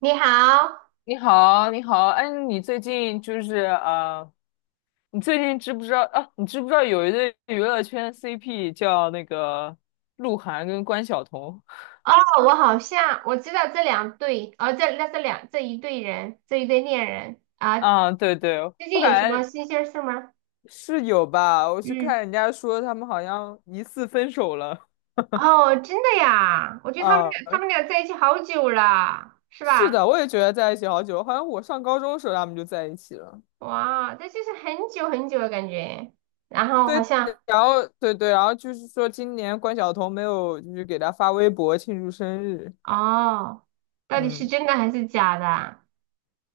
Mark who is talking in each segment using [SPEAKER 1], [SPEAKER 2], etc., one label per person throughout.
[SPEAKER 1] 你好，
[SPEAKER 2] 你好，你好，哎，你最近你最近知不知道啊？你知不知道有一对娱乐圈 CP 叫那个鹿晗跟关晓彤？
[SPEAKER 1] 哦，我好 像知道这两对，哦，这一对人，这一对恋人啊，
[SPEAKER 2] 啊，对对，
[SPEAKER 1] 最
[SPEAKER 2] 我
[SPEAKER 1] 近有什
[SPEAKER 2] 感
[SPEAKER 1] 么
[SPEAKER 2] 觉
[SPEAKER 1] 新鲜事吗？
[SPEAKER 2] 是有吧，我是看
[SPEAKER 1] 嗯，
[SPEAKER 2] 人家说他们好像疑似分手了。
[SPEAKER 1] 哦，真的呀，我觉得他们
[SPEAKER 2] 啊，
[SPEAKER 1] 俩他们俩在一起好久了，是
[SPEAKER 2] 是
[SPEAKER 1] 吧？
[SPEAKER 2] 的，我也觉得在一起好久，好像我上高中的时候他们就在一起了。
[SPEAKER 1] 哇，这就是很久很久的感觉。然后好
[SPEAKER 2] 对，
[SPEAKER 1] 像，
[SPEAKER 2] 然后对对，然后就是说今年关晓彤没有就是给他发微博庆祝生日。
[SPEAKER 1] 哦，到底是
[SPEAKER 2] 嗯。
[SPEAKER 1] 真的还是假的啊？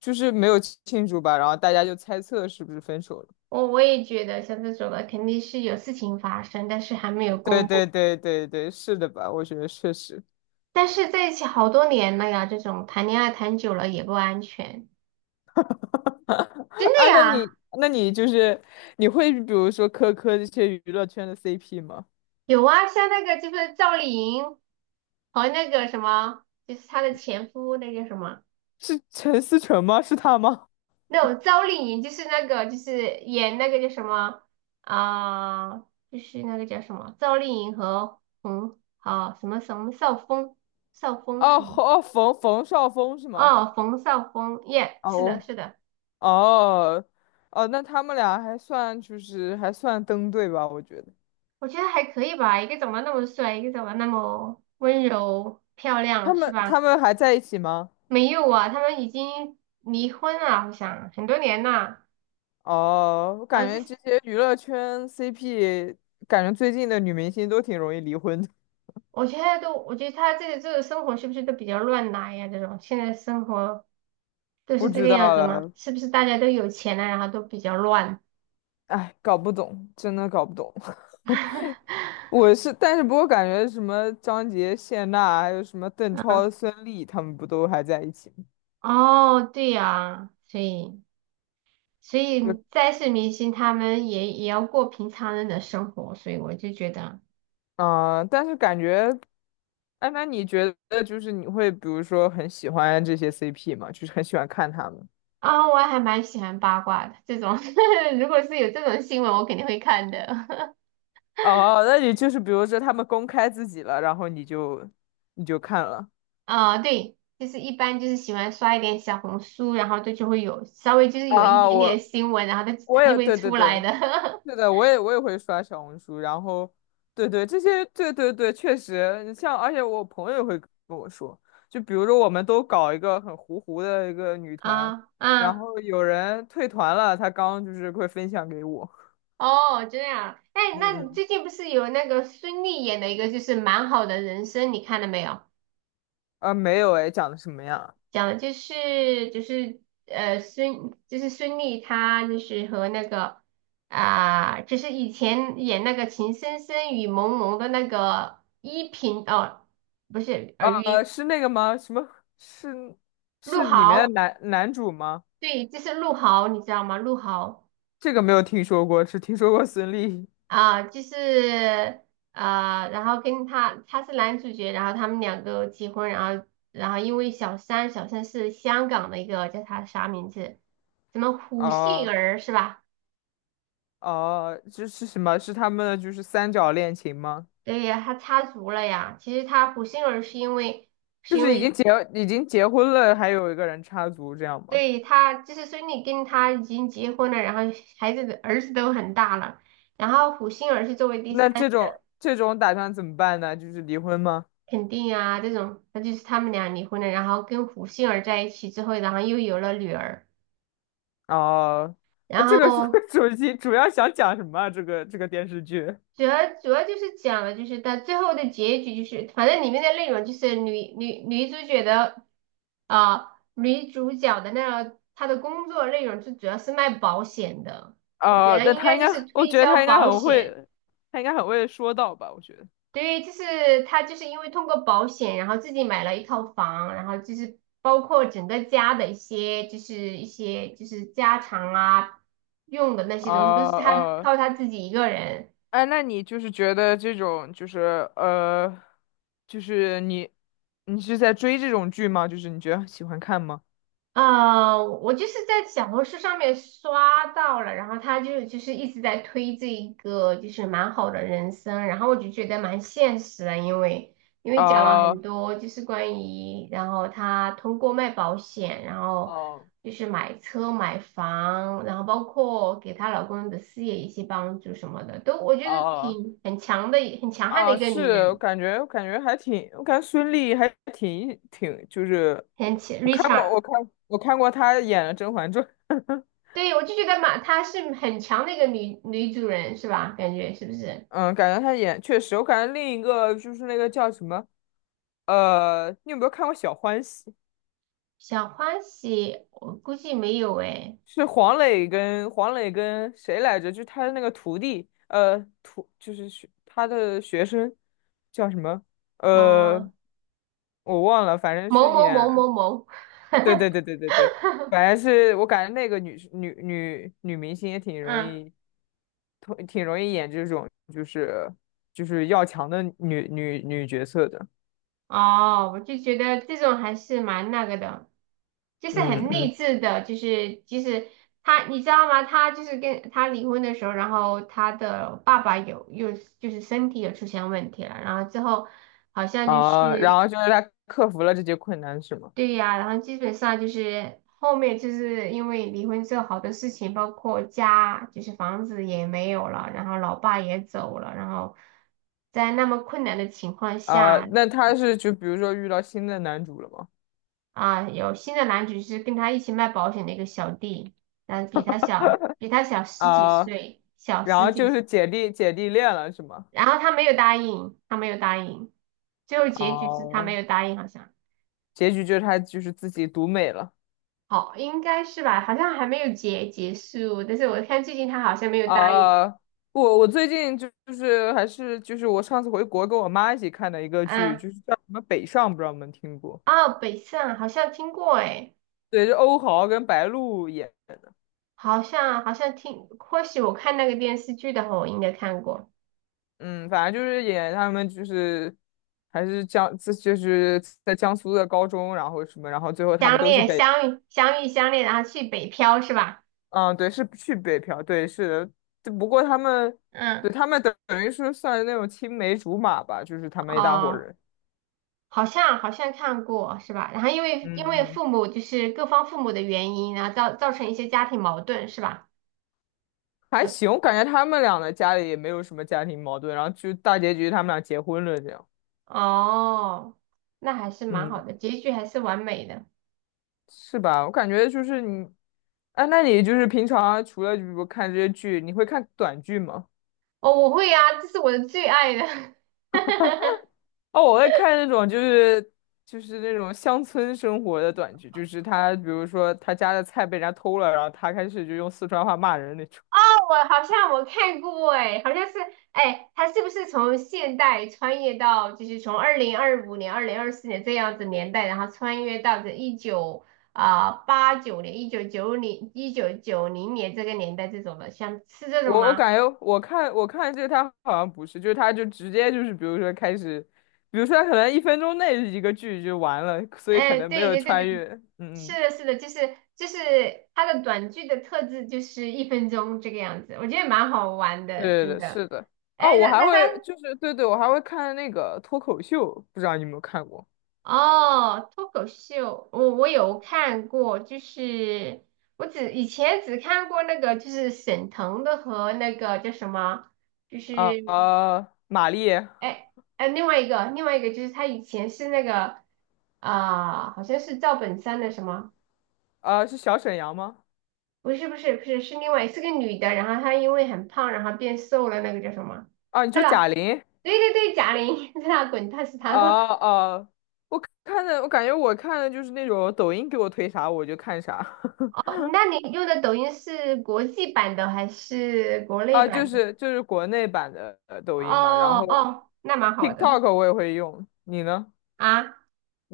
[SPEAKER 2] 就是没有庆祝吧，然后大家就猜测是不是分手了。
[SPEAKER 1] 我也觉得像这种的肯定是有事情发生，但是还没有
[SPEAKER 2] 对
[SPEAKER 1] 公布。
[SPEAKER 2] 对对对对，是的吧？我觉得确实。
[SPEAKER 1] 但是在一起好多年了呀，这种谈恋爱谈久了也不安全，真
[SPEAKER 2] 啊，
[SPEAKER 1] 的
[SPEAKER 2] 那
[SPEAKER 1] 呀，
[SPEAKER 2] 你那你就是你会比如说磕这些娱乐圈的 CP 吗？
[SPEAKER 1] 有啊，像那个就是赵丽颖和那个什么，就是她的前夫那个什么，
[SPEAKER 2] 是陈思诚吗？是他吗？
[SPEAKER 1] 那种赵丽颖就是那个就是演那个叫什么啊、就是那个叫什么赵丽颖和冯啊、什么什么少峰，绍峰
[SPEAKER 2] 哦
[SPEAKER 1] 什么
[SPEAKER 2] 哦，冯绍峰是吗？
[SPEAKER 1] 哦，冯绍峰，耶、是的，
[SPEAKER 2] 哦
[SPEAKER 1] 是的。
[SPEAKER 2] 哦哦，那他们俩还算就是还算登对吧？我觉得
[SPEAKER 1] 我觉得还可以吧，一个长得那么帅，一个长得那么温柔漂
[SPEAKER 2] 他
[SPEAKER 1] 亮，是
[SPEAKER 2] 们他
[SPEAKER 1] 吧？
[SPEAKER 2] 们还在一起吗？
[SPEAKER 1] 没有啊，他们已经离婚了，好像很多年了。
[SPEAKER 2] 哦，我感
[SPEAKER 1] 然后这，
[SPEAKER 2] 觉这些娱乐圈 CP，感觉最近的女明星都挺容易离婚的。
[SPEAKER 1] 我觉得都，我觉得他这个生活是不是都比较乱来呀？这种现在生活都
[SPEAKER 2] 不
[SPEAKER 1] 是这
[SPEAKER 2] 知
[SPEAKER 1] 个样
[SPEAKER 2] 道
[SPEAKER 1] 子吗？
[SPEAKER 2] 了，
[SPEAKER 1] 是不是大家都有钱了，然后都比较乱？
[SPEAKER 2] 哎，搞不懂，真的搞不懂。我是，但是不过感觉什么张杰、谢娜，还有什么邓超、
[SPEAKER 1] 嗯，
[SPEAKER 2] 孙俪，他们不都还在一起吗？
[SPEAKER 1] 哦，对呀，所以所以
[SPEAKER 2] 对，
[SPEAKER 1] 再是明星，他们也也要过平常人的生活，所以我就觉得。
[SPEAKER 2] 啊，但是感觉，哎，那你觉得就是你会比如说很喜欢这些 CP 吗？就是很喜欢看他们。
[SPEAKER 1] 啊，我还蛮喜欢八卦的这种，如果是有这种新闻，我肯定会看的。
[SPEAKER 2] 哦，那你就是比如说他们公开自己了，然后你就看了。
[SPEAKER 1] 啊，对，就是一般就是喜欢刷一点小红书，然后这就会有稍微就是有一
[SPEAKER 2] 啊，
[SPEAKER 1] 点点
[SPEAKER 2] 我
[SPEAKER 1] 新闻，然后它
[SPEAKER 2] 我
[SPEAKER 1] 它就
[SPEAKER 2] 也
[SPEAKER 1] 会
[SPEAKER 2] 对对
[SPEAKER 1] 出来
[SPEAKER 2] 对，
[SPEAKER 1] 的。
[SPEAKER 2] 是的，我也会刷小红书，然后对对这些对对对，确实，你像而且我朋友也会跟我说，就比如说我们都搞一个很糊糊的一个女 团，
[SPEAKER 1] 啊
[SPEAKER 2] 然
[SPEAKER 1] 啊，
[SPEAKER 2] 后有人退团了，他刚就是会分享给我。
[SPEAKER 1] 哦，这样。哎，那
[SPEAKER 2] 嗯
[SPEAKER 1] 你
[SPEAKER 2] 嗯，
[SPEAKER 1] 最近不是有那个孙俪演的一个就是蛮好的人生，你看了没有？
[SPEAKER 2] 啊没有哎，讲的什么呀？
[SPEAKER 1] 讲的就是就是孙俪她就是和那个啊、就是以前演那个《情深深雨蒙蒙》的那个依萍哦，不是尔
[SPEAKER 2] 啊
[SPEAKER 1] 虞
[SPEAKER 2] 是那个吗？什么是
[SPEAKER 1] 陆
[SPEAKER 2] 是里面的
[SPEAKER 1] 豪，
[SPEAKER 2] 男主吗？
[SPEAKER 1] 对，就是陆豪，你知道吗？陆豪
[SPEAKER 2] 这个没有听说过，只听说过孙俪
[SPEAKER 1] 啊、就是啊然后跟他是男主角，然后他们两个结婚，然后然后因为小三，小三是香港的一个叫他啥名字？什么胡
[SPEAKER 2] 啊。
[SPEAKER 1] 杏
[SPEAKER 2] 哦
[SPEAKER 1] 儿是吧？
[SPEAKER 2] 哦，这是什么？是他们的就是三角恋情吗？
[SPEAKER 1] 对呀，他插足了呀。其实他胡杏儿是因为，是
[SPEAKER 2] 就
[SPEAKER 1] 因
[SPEAKER 2] 是已
[SPEAKER 1] 为
[SPEAKER 2] 经结已经结婚了，还有一个人插足这样吗？
[SPEAKER 1] 对他就是孙俪跟他已经结婚了，然后孩子的儿子都很大了，然后胡杏儿是作为第
[SPEAKER 2] 那
[SPEAKER 1] 三
[SPEAKER 2] 这种这种打算怎么办呢？就是离婚吗？
[SPEAKER 1] 肯定啊这种，那就是他们俩离婚了，然后跟胡杏儿在一起之后，然后又有了女儿，
[SPEAKER 2] 哦，那
[SPEAKER 1] 然
[SPEAKER 2] 这个是
[SPEAKER 1] 后
[SPEAKER 2] 主要想讲什么啊？这个这个电视剧？
[SPEAKER 1] 主要就是讲了，就是到最后的结局，就是反正里面的内容就是女主角的啊、女主角的那个她的工作内容就主要是卖保险的，我觉
[SPEAKER 2] 哦，
[SPEAKER 1] 得
[SPEAKER 2] 那
[SPEAKER 1] 应
[SPEAKER 2] 他
[SPEAKER 1] 该
[SPEAKER 2] 应
[SPEAKER 1] 就
[SPEAKER 2] 该，
[SPEAKER 1] 是
[SPEAKER 2] 我
[SPEAKER 1] 推
[SPEAKER 2] 觉得
[SPEAKER 1] 销
[SPEAKER 2] 他应该
[SPEAKER 1] 保
[SPEAKER 2] 很
[SPEAKER 1] 险。
[SPEAKER 2] 会，他应该很会说到吧？我觉得。
[SPEAKER 1] 对，就是她就是因为通过保险，然后自己买了一套房，然后就是包括整个家的一些就是一些就是家常啊用的那
[SPEAKER 2] 哦
[SPEAKER 1] 些东西，都是她
[SPEAKER 2] 哦，
[SPEAKER 1] 靠她自己一个人。
[SPEAKER 2] 哎，那你就是觉得这种呃，就是你是在追这种剧吗？就是你觉得喜欢看吗？
[SPEAKER 1] 呃，我就是在小红书上面刷到了，然后他就是一直在推这一个就是蛮好的人生，然后我就觉得蛮现实的，因为讲了
[SPEAKER 2] 啊、
[SPEAKER 1] 很多就是关于，然后他通过卖保险，然后
[SPEAKER 2] 哦
[SPEAKER 1] 就是买车买房，然后包括给她老公的事业一些帮助什么的，都我觉得
[SPEAKER 2] 哦
[SPEAKER 1] 挺很强的，很强悍的
[SPEAKER 2] 啊，
[SPEAKER 1] 一个
[SPEAKER 2] 是，
[SPEAKER 1] 女
[SPEAKER 2] 我
[SPEAKER 1] 人，
[SPEAKER 2] 感觉我感觉还挺，我感觉孙俪还挺，就是
[SPEAKER 1] 很强，
[SPEAKER 2] 我
[SPEAKER 1] 女
[SPEAKER 2] 看过
[SPEAKER 1] 强
[SPEAKER 2] 我看我看过她演的《甄嬛传》。
[SPEAKER 1] 对，我就觉得嘛，她是很强的一个女主人，是吧？感觉是不是？
[SPEAKER 2] 嗯，感觉她演确实，我感觉另一个就是那个叫什么你有没有看过《小欢喜》？
[SPEAKER 1] 小欢喜，我估计没有诶。
[SPEAKER 2] 是黄磊跟谁来着？就是他的那个徒弟，呃，就是学他的学生叫什么？呃，
[SPEAKER 1] 哦，
[SPEAKER 2] 我忘了，反正
[SPEAKER 1] 某
[SPEAKER 2] 是
[SPEAKER 1] 某某
[SPEAKER 2] 演，
[SPEAKER 1] 某某，
[SPEAKER 2] 对对对对对对，反正是我感觉那个女明星也挺容
[SPEAKER 1] 嗯，
[SPEAKER 2] 易，挺容易演这种就是就是要强的女角色的。
[SPEAKER 1] 哦，我就觉得这种还是蛮那个的，就是
[SPEAKER 2] 嗯
[SPEAKER 1] 很
[SPEAKER 2] 嗯，
[SPEAKER 1] 励志的，就是就是她，你知道吗？她就是跟她离婚的时候，然后她的爸爸有又就是身体有出现问题了，然后之后好像就
[SPEAKER 2] 啊，然
[SPEAKER 1] 是。
[SPEAKER 2] 后就是她克服了这些困难，是吗？
[SPEAKER 1] 对呀，然后基本上就是后面就是因为离婚之后，好多事情，包括家，就是房子也没有了，然后老爸也走了，然后在那么困难的情况
[SPEAKER 2] 啊、
[SPEAKER 1] 下
[SPEAKER 2] 那他是就比如说遇到新的男主了吗？
[SPEAKER 1] 啊，有新的男主是跟他一起卖保险的一个小弟，但比他小，比他小十几
[SPEAKER 2] 啊、
[SPEAKER 1] 岁，小
[SPEAKER 2] 然
[SPEAKER 1] 十
[SPEAKER 2] 后就
[SPEAKER 1] 几，
[SPEAKER 2] 是姐弟恋了是吗？
[SPEAKER 1] 然后他没有答应，他没有答应，最后结局是他没
[SPEAKER 2] 哦、
[SPEAKER 1] 有答应，好像。
[SPEAKER 2] 结局就是他就是自己独美了。
[SPEAKER 1] 好，应该是吧，好像还没有结束，但是我看最近他好像没有答应。
[SPEAKER 2] 啊、我最近就就是还是就是我上次回国跟我妈一起看的一个剧，
[SPEAKER 1] 嗯，
[SPEAKER 2] 就是叫什么《北上》，不知道你们听过？
[SPEAKER 1] 哦，北上好像听过哎，
[SPEAKER 2] 对，是欧豪跟白鹿演。
[SPEAKER 1] 好像听，或许我看那个电视剧的话，我应该看过
[SPEAKER 2] 嗯，反正就是演他们就是还是江，这就是在江苏的高中，然后什么，然后最后他
[SPEAKER 1] 相
[SPEAKER 2] 们都去
[SPEAKER 1] 恋
[SPEAKER 2] 北。
[SPEAKER 1] 相遇相恋，然后去北漂是吧？
[SPEAKER 2] 嗯，对，是去北漂，对，是的，只不过他们，对，
[SPEAKER 1] 嗯，
[SPEAKER 2] 他们等于是算那种青梅竹马吧，就是他们一大伙
[SPEAKER 1] 哦，
[SPEAKER 2] 人。
[SPEAKER 1] 好像好像看过是吧？然后因为
[SPEAKER 2] 嗯，
[SPEAKER 1] 父母就是各方父母的原因，然后造成一些家庭矛盾是吧？
[SPEAKER 2] 还
[SPEAKER 1] 有
[SPEAKER 2] 行，我感觉他们俩的家里也没有什么家庭矛盾，然后就大结局他们俩结婚了，这样。
[SPEAKER 1] 哦，那还是蛮好
[SPEAKER 2] 嗯，
[SPEAKER 1] 的，结局还是完美的。
[SPEAKER 2] 是吧？我感觉就是你，哎，那你就是平常除了比如看这些剧，你会看短剧吗？
[SPEAKER 1] 哦，我会啊，这是我的最爱的。
[SPEAKER 2] 哦，我在看那种就是就是那种乡村生活的短剧，就是他比如说他家的菜被人家偷了，然后他开始就用四川话骂人那种。
[SPEAKER 1] 我好像我看过哎，好像是哎，他是不是从现代穿越到就是从2025年、2024年这样子年代，然后穿越到这一九八九年、一九九零年这个年代这种的，像是这种
[SPEAKER 2] 我
[SPEAKER 1] 吗？
[SPEAKER 2] 感觉我看这个他好像不是，就是他就直接就是比如说开始，比如说他可能1分钟内一个剧就完了，所以可
[SPEAKER 1] 哎，
[SPEAKER 2] 能没
[SPEAKER 1] 对
[SPEAKER 2] 有
[SPEAKER 1] 对对
[SPEAKER 2] 穿
[SPEAKER 1] 对，
[SPEAKER 2] 越。嗯
[SPEAKER 1] 是
[SPEAKER 2] 嗯，
[SPEAKER 1] 的，是的，就是就是他的短剧的特质就是1分钟这个样子，我觉得蛮好玩的，
[SPEAKER 2] 对对
[SPEAKER 1] 真
[SPEAKER 2] 对，
[SPEAKER 1] 的。
[SPEAKER 2] 是的。哦，
[SPEAKER 1] 哎，
[SPEAKER 2] 我
[SPEAKER 1] 那
[SPEAKER 2] 还
[SPEAKER 1] 那他
[SPEAKER 2] 会就是对对，我还会看那个脱口秀，不知道你有没有看过
[SPEAKER 1] 哦，脱口秀，我有看过，就是我只以前只看过那个，就是沈腾的和那个叫什么，就
[SPEAKER 2] 啊？
[SPEAKER 1] 是
[SPEAKER 2] 呃，马丽，
[SPEAKER 1] 哎哎，另外一个就是他以前是那个啊、好像是赵本山的什么，
[SPEAKER 2] 呃，是小沈阳吗？
[SPEAKER 1] 不是不是不是是另外是个女的，然后她因为很胖，然后变瘦了，那个叫什么？
[SPEAKER 2] 啊，你
[SPEAKER 1] 对
[SPEAKER 2] 说
[SPEAKER 1] 了，
[SPEAKER 2] 贾玲？
[SPEAKER 1] 对对对，贾玲，在那滚蛋是她，
[SPEAKER 2] 哦哦，我看的，我感觉我看的就是那种抖音给我推啥我就看啥。
[SPEAKER 1] 哦，那你用的抖音是国际版的还是国 内
[SPEAKER 2] 啊，就
[SPEAKER 1] 版的？
[SPEAKER 2] 是就是国内版的抖音嘛，然
[SPEAKER 1] 哦
[SPEAKER 2] 后
[SPEAKER 1] 哦，那蛮好的
[SPEAKER 2] TikTok 我也会用，你呢？
[SPEAKER 1] 啊。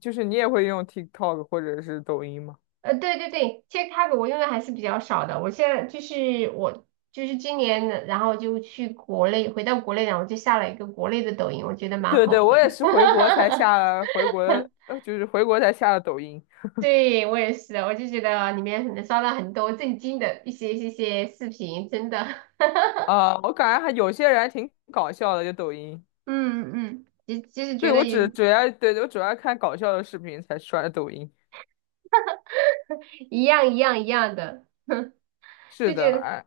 [SPEAKER 2] 就是你也会用 TikTok 或者是抖音吗？
[SPEAKER 1] 呃，对对对，其实它我用的还是比较少的。我现在就是我就是今年的然后就去国内，回到国内，然后就下了一个国内的抖音，我觉得蛮
[SPEAKER 2] 对
[SPEAKER 1] 好
[SPEAKER 2] 对，我
[SPEAKER 1] 的。
[SPEAKER 2] 也是回国才 下了回国的呃，就是回国才下了抖音。
[SPEAKER 1] 对，我也是，我就觉得里面能刷到很多震惊的一些视频，真的，
[SPEAKER 2] 啊、我感觉还有些人还挺搞笑的，就抖音。
[SPEAKER 1] 嗯嗯，其实觉
[SPEAKER 2] 对，
[SPEAKER 1] 得也
[SPEAKER 2] 我主要看搞笑的视频才刷抖音。
[SPEAKER 1] 一样一样一样的，
[SPEAKER 2] 是
[SPEAKER 1] 就
[SPEAKER 2] 的，
[SPEAKER 1] 觉得。
[SPEAKER 2] 哎。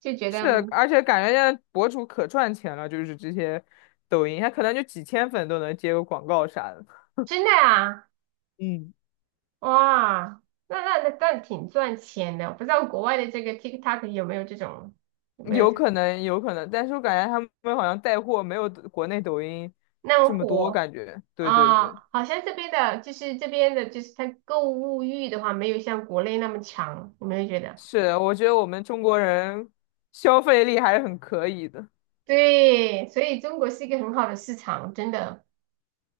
[SPEAKER 2] 是，
[SPEAKER 1] 嗯
[SPEAKER 2] 而且感觉现在博主可赚钱了，就是这些抖音，他可能就几千粉都能接个广告啥的。
[SPEAKER 1] 真的啊，
[SPEAKER 2] 嗯，
[SPEAKER 1] 哇，那挺赚钱的。我不知道国外的这个 TikTok 有没有这种，有没有这
[SPEAKER 2] 有
[SPEAKER 1] 种
[SPEAKER 2] 可能，有可能，但是我感觉他们好像带货没有国内抖音
[SPEAKER 1] 那
[SPEAKER 2] 这
[SPEAKER 1] 么
[SPEAKER 2] 么多，
[SPEAKER 1] 火
[SPEAKER 2] 感觉，对对
[SPEAKER 1] 啊？
[SPEAKER 2] 对。
[SPEAKER 1] 好像这边的，就是这边的，就是它购物欲的话，没有像国内那么强，有没有觉得？
[SPEAKER 2] 是，我觉得我们中国人消费力还是很可以的。
[SPEAKER 1] 对，所以中国是一个很好的市场，真的。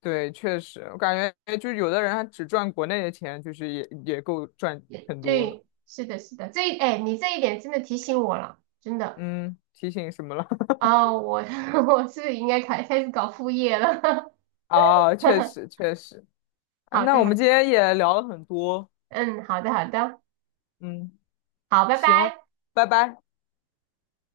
[SPEAKER 2] 对，确实，我感觉就是有的人他只赚国内的钱，就是也也够赚很多了。
[SPEAKER 1] 对，是的，是的，哎，你这一点真的提醒我了，真的。
[SPEAKER 2] 嗯，提醒什么了？
[SPEAKER 1] 哦，我 我是不是应该开始搞副业了。
[SPEAKER 2] 啊，确实 确实。啊，
[SPEAKER 1] 好
[SPEAKER 2] 那
[SPEAKER 1] 的，
[SPEAKER 2] 我
[SPEAKER 1] 好
[SPEAKER 2] 们今
[SPEAKER 1] 的。
[SPEAKER 2] 天也聊了很多。
[SPEAKER 1] 嗯，好的，好的，
[SPEAKER 2] 嗯，
[SPEAKER 1] 好，拜
[SPEAKER 2] 行，
[SPEAKER 1] 拜。
[SPEAKER 2] 拜拜。